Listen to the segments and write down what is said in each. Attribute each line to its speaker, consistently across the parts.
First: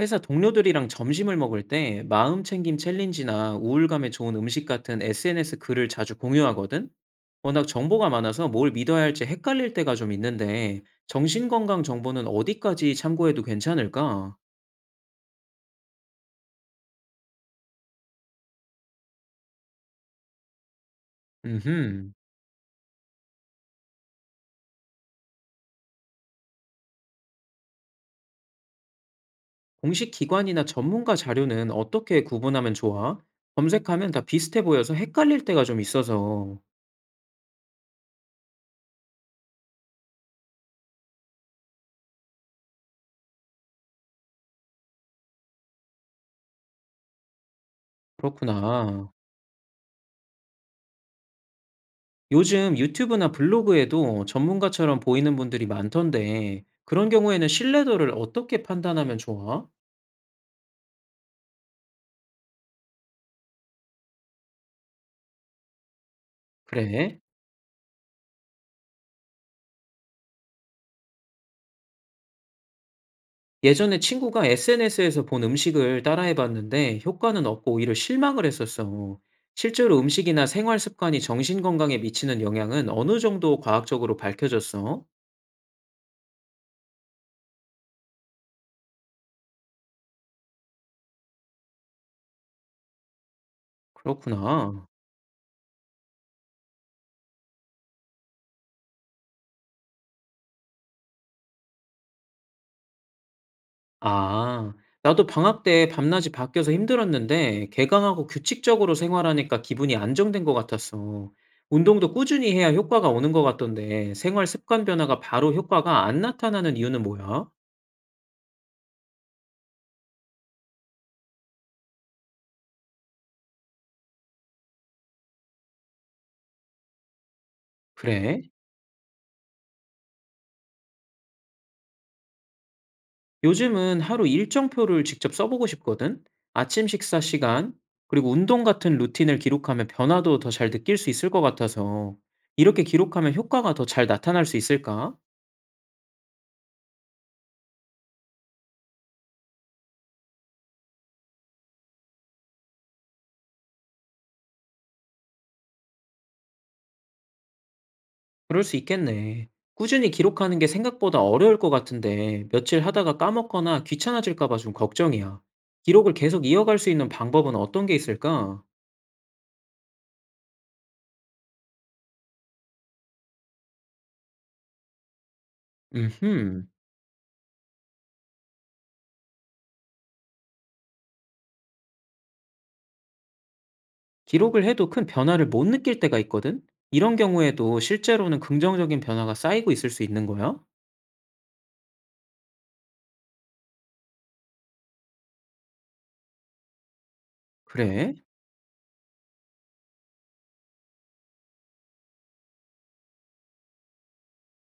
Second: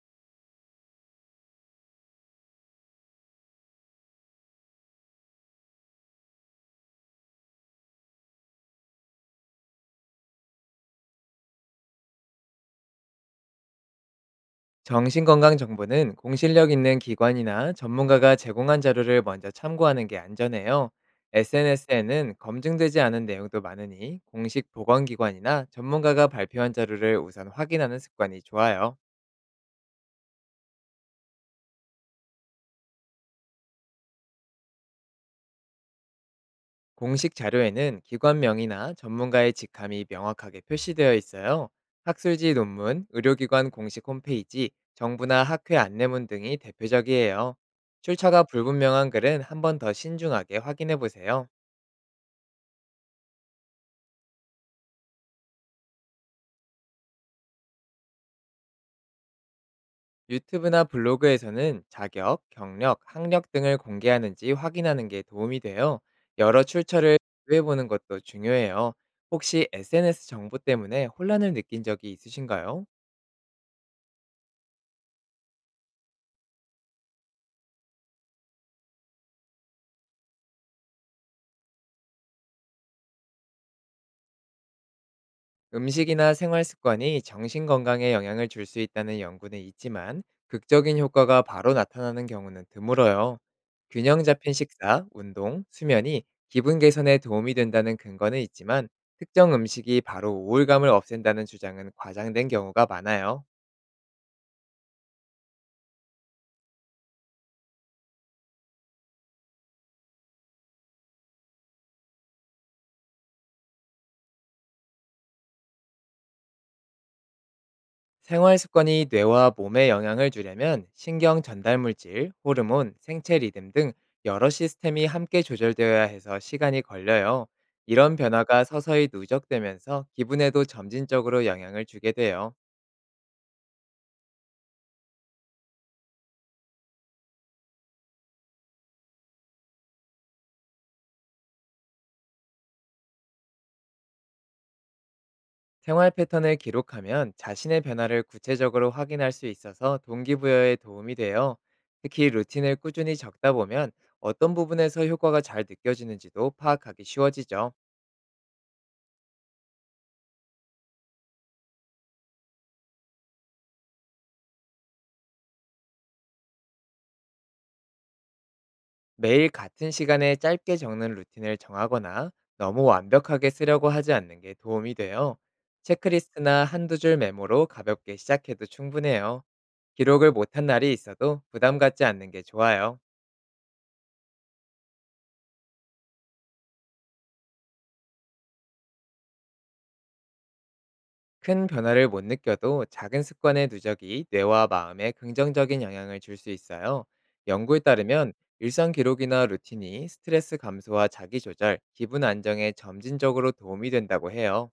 Speaker 1: 회사 동료들이랑 점심을 먹을 때 마음 챙김 챌린지나 우울감에 좋은 음식 같은 SNS 글을 자주 공유하거든? 워낙 정보가 많아서 뭘 믿어야 할지 헷갈릴 때가 좀 있는데, 정신건강 정보는 어디까지 참고해도 괜찮을까?
Speaker 2: 정신건강정보는 공신력 있는 기관이나 전문가가 제공한 자료를 먼저 참고하는 게 안전해요.
Speaker 1: 음흠.
Speaker 2: SNS에는 검증되지 않은 내용도 많으니 공식 보건기관이나 전문가가 발표한 자료를 우선 확인하는 습관이 좋아요.
Speaker 1: 공식 기관이나 전문가 자료는 어떻게 구분하면 좋아? 검색하면 다 비슷해 보여서 헷갈릴 때가 좀 있어서.
Speaker 2: 공식 자료에는 기관명이나 전문가의 직함이 명확하게 표시되어 있어요. 학술지 논문, 의료기관 공식 홈페이지, 정부나 학회 안내문 등이 대표적이에요. 출처가 불분명한
Speaker 1: 그렇구나.
Speaker 2: 글은 한 번 더 신중하게 확인해 보세요.
Speaker 1: 요즘 유튜브나 블로그에도 전문가처럼 보이는 분들이 많던데, 그런 경우에는 신뢰도를 어떻게 판단하면 좋아?
Speaker 2: 유튜브나 블로그에서는 자격, 경력, 학력 등을 공개하는지 확인하는 게 도움이 돼요. 여러 출처를
Speaker 1: 그래.
Speaker 2: 비교해보는 것도 중요해요. 혹시 SNS 정보 때문에 혼란을 느낀 적이 있으신가요?
Speaker 1: 예전에 친구가 SNS에서 본 음식을 따라해봤는데 효과는 없고 오히려 실망을 했었어. 실제로 음식이나 생활 습관이 정신 건강에 미치는 영향은 어느 정도 과학적으로 밝혀졌어?
Speaker 2: 음식이나 생활 습관이 정신 건강에 영향을 줄 수 있다는 연구는 있지만 극적인 효과가 바로 나타나는 경우는 드물어요. 균형 잡힌
Speaker 1: 그렇구나.
Speaker 2: 식사, 운동, 수면이 기분 개선에 도움이 된다는 근거는 있지만 특정 음식이 바로 우울감을 없앤다는 주장은 과장된 경우가 많아요.
Speaker 1: 아. 나도 방학 때 밤낮이 바뀌어서 힘들었는데 개강하고 규칙적으로 생활하니까 기분이 안정된 것 같았어. 운동도 꾸준히 해야 효과가 오는 것 같던데 생활 습관 변화가 바로 효과가 안 나타나는 이유는 뭐야?
Speaker 2: 생활 습관이 뇌와 몸에 영향을 주려면 신경 전달 물질, 호르몬, 생체 리듬 등 여러 시스템이 함께 조절되어야 해서 시간이 걸려요. 이런
Speaker 1: 그래?
Speaker 2: 변화가 서서히 누적되면서 기분에도 점진적으로 영향을 주게 돼요.
Speaker 1: 요즘은 하루 일정표를 직접 써보고 싶거든? 아침 식사 시간, 그리고 운동 같은 루틴을 기록하면 변화도 더 잘 느낄 수 있을 것 같아서 이렇게 기록하면 효과가 더 잘 나타날 수 있을까?
Speaker 2: 생활 패턴을 기록하면 자신의 변화를 구체적으로 확인할 수 있어서 동기부여에 도움이 돼요. 특히 루틴을 꾸준히 적다 보면 어떤 부분에서 효과가 잘 느껴지는지도 파악하기 쉬워지죠.
Speaker 1: 그럴 수 있겠네. 꾸준히 기록하는 게 생각보다 어려울 것 같은데 며칠 하다가 까먹거나 귀찮아질까 봐 좀 걱정이야. 기록을 계속 이어갈 수 있는 방법은 어떤 게 있을까?
Speaker 2: 매일 같은 시간에 짧게 적는 루틴을 정하거나 너무 완벽하게 쓰려고 하지 않는 게 도움이 돼요.
Speaker 1: 음흠.
Speaker 2: 체크리스트나 한두 줄 메모로 가볍게 시작해도 충분해요. 기록을 못한 날이 있어도 부담 갖지 않는 게 좋아요.
Speaker 1: 기록을 해도 큰 변화를 못 느낄 때가 있거든? 이런 경우에도 실제로는 긍정적인 변화가 쌓이고 있을 수 있는 거야?
Speaker 2: 큰 변화를 못 느껴도 작은 습관의 누적이 뇌와 마음에 긍정적인 영향을 줄 수 있어요. 연구에
Speaker 1: 그래?
Speaker 2: 따르면 일상 기록이나 루틴이 스트레스 감소와 자기 조절, 기분 안정에 점진적으로 도움이 된다고 해요.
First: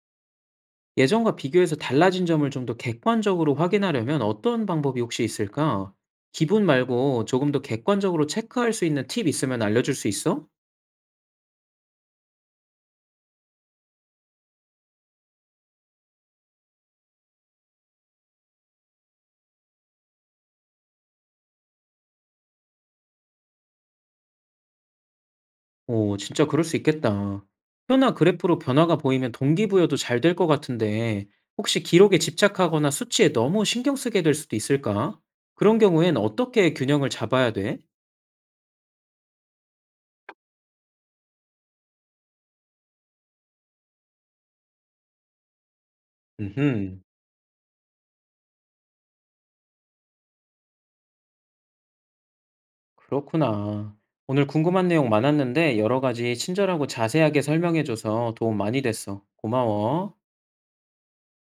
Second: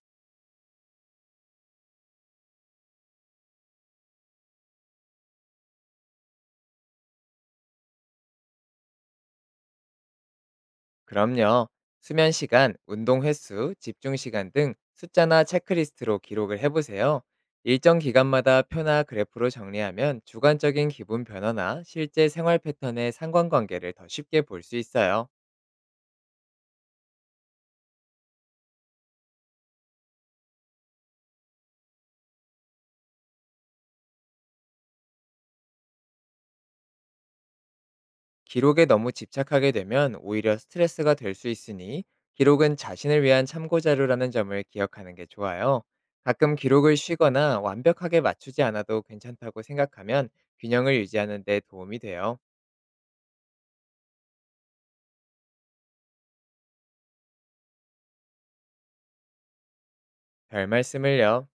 Speaker 1: 예전과 비교해서 달라진 점을 좀 더 객관적으로 확인하려면 어떤 방법이 혹시 있을까? 기분 말고 조금 더 객관적으로 체크할 수 있는 팁 있으면 알려줄 수 있어?
Speaker 2: 그럼요. 수면 시간, 운동 횟수, 집중 시간 등 숫자나 체크리스트로 기록을 해보세요. 일정 기간마다 표나 그래프로 정리하면 주관적인 기분 변화나 실제 생활 패턴의 상관관계를 더 쉽게 볼 수 있어요.
Speaker 1: 오, 진짜 그럴 수 있겠다. 표나 그래프로 변화가 보이면 동기부여도 잘 될 것 같은데, 혹시 기록에 집착하거나 수치에 너무 신경 쓰게 될 수도 있을까? 그런 경우엔 어떻게 균형을 잡아야 돼?
Speaker 2: 기록에 너무 집착하게 되면 오히려 스트레스가 될 수 있으니 기록은 자신을 위한 참고 자료라는 점을 기억하는 게 좋아요. 가끔 기록을
Speaker 1: 음,
Speaker 2: 쉬거나 완벽하게 맞추지 않아도 괜찮다고 생각하면 균형을 유지하는 데 도움이 돼요.
Speaker 1: 그렇구나. 오늘 궁금한 내용 많았는데, 여러 가지 친절하고 자세하게 설명해줘서 도움 많이 됐어. 고마워.
Speaker 2: 별 말씀을요.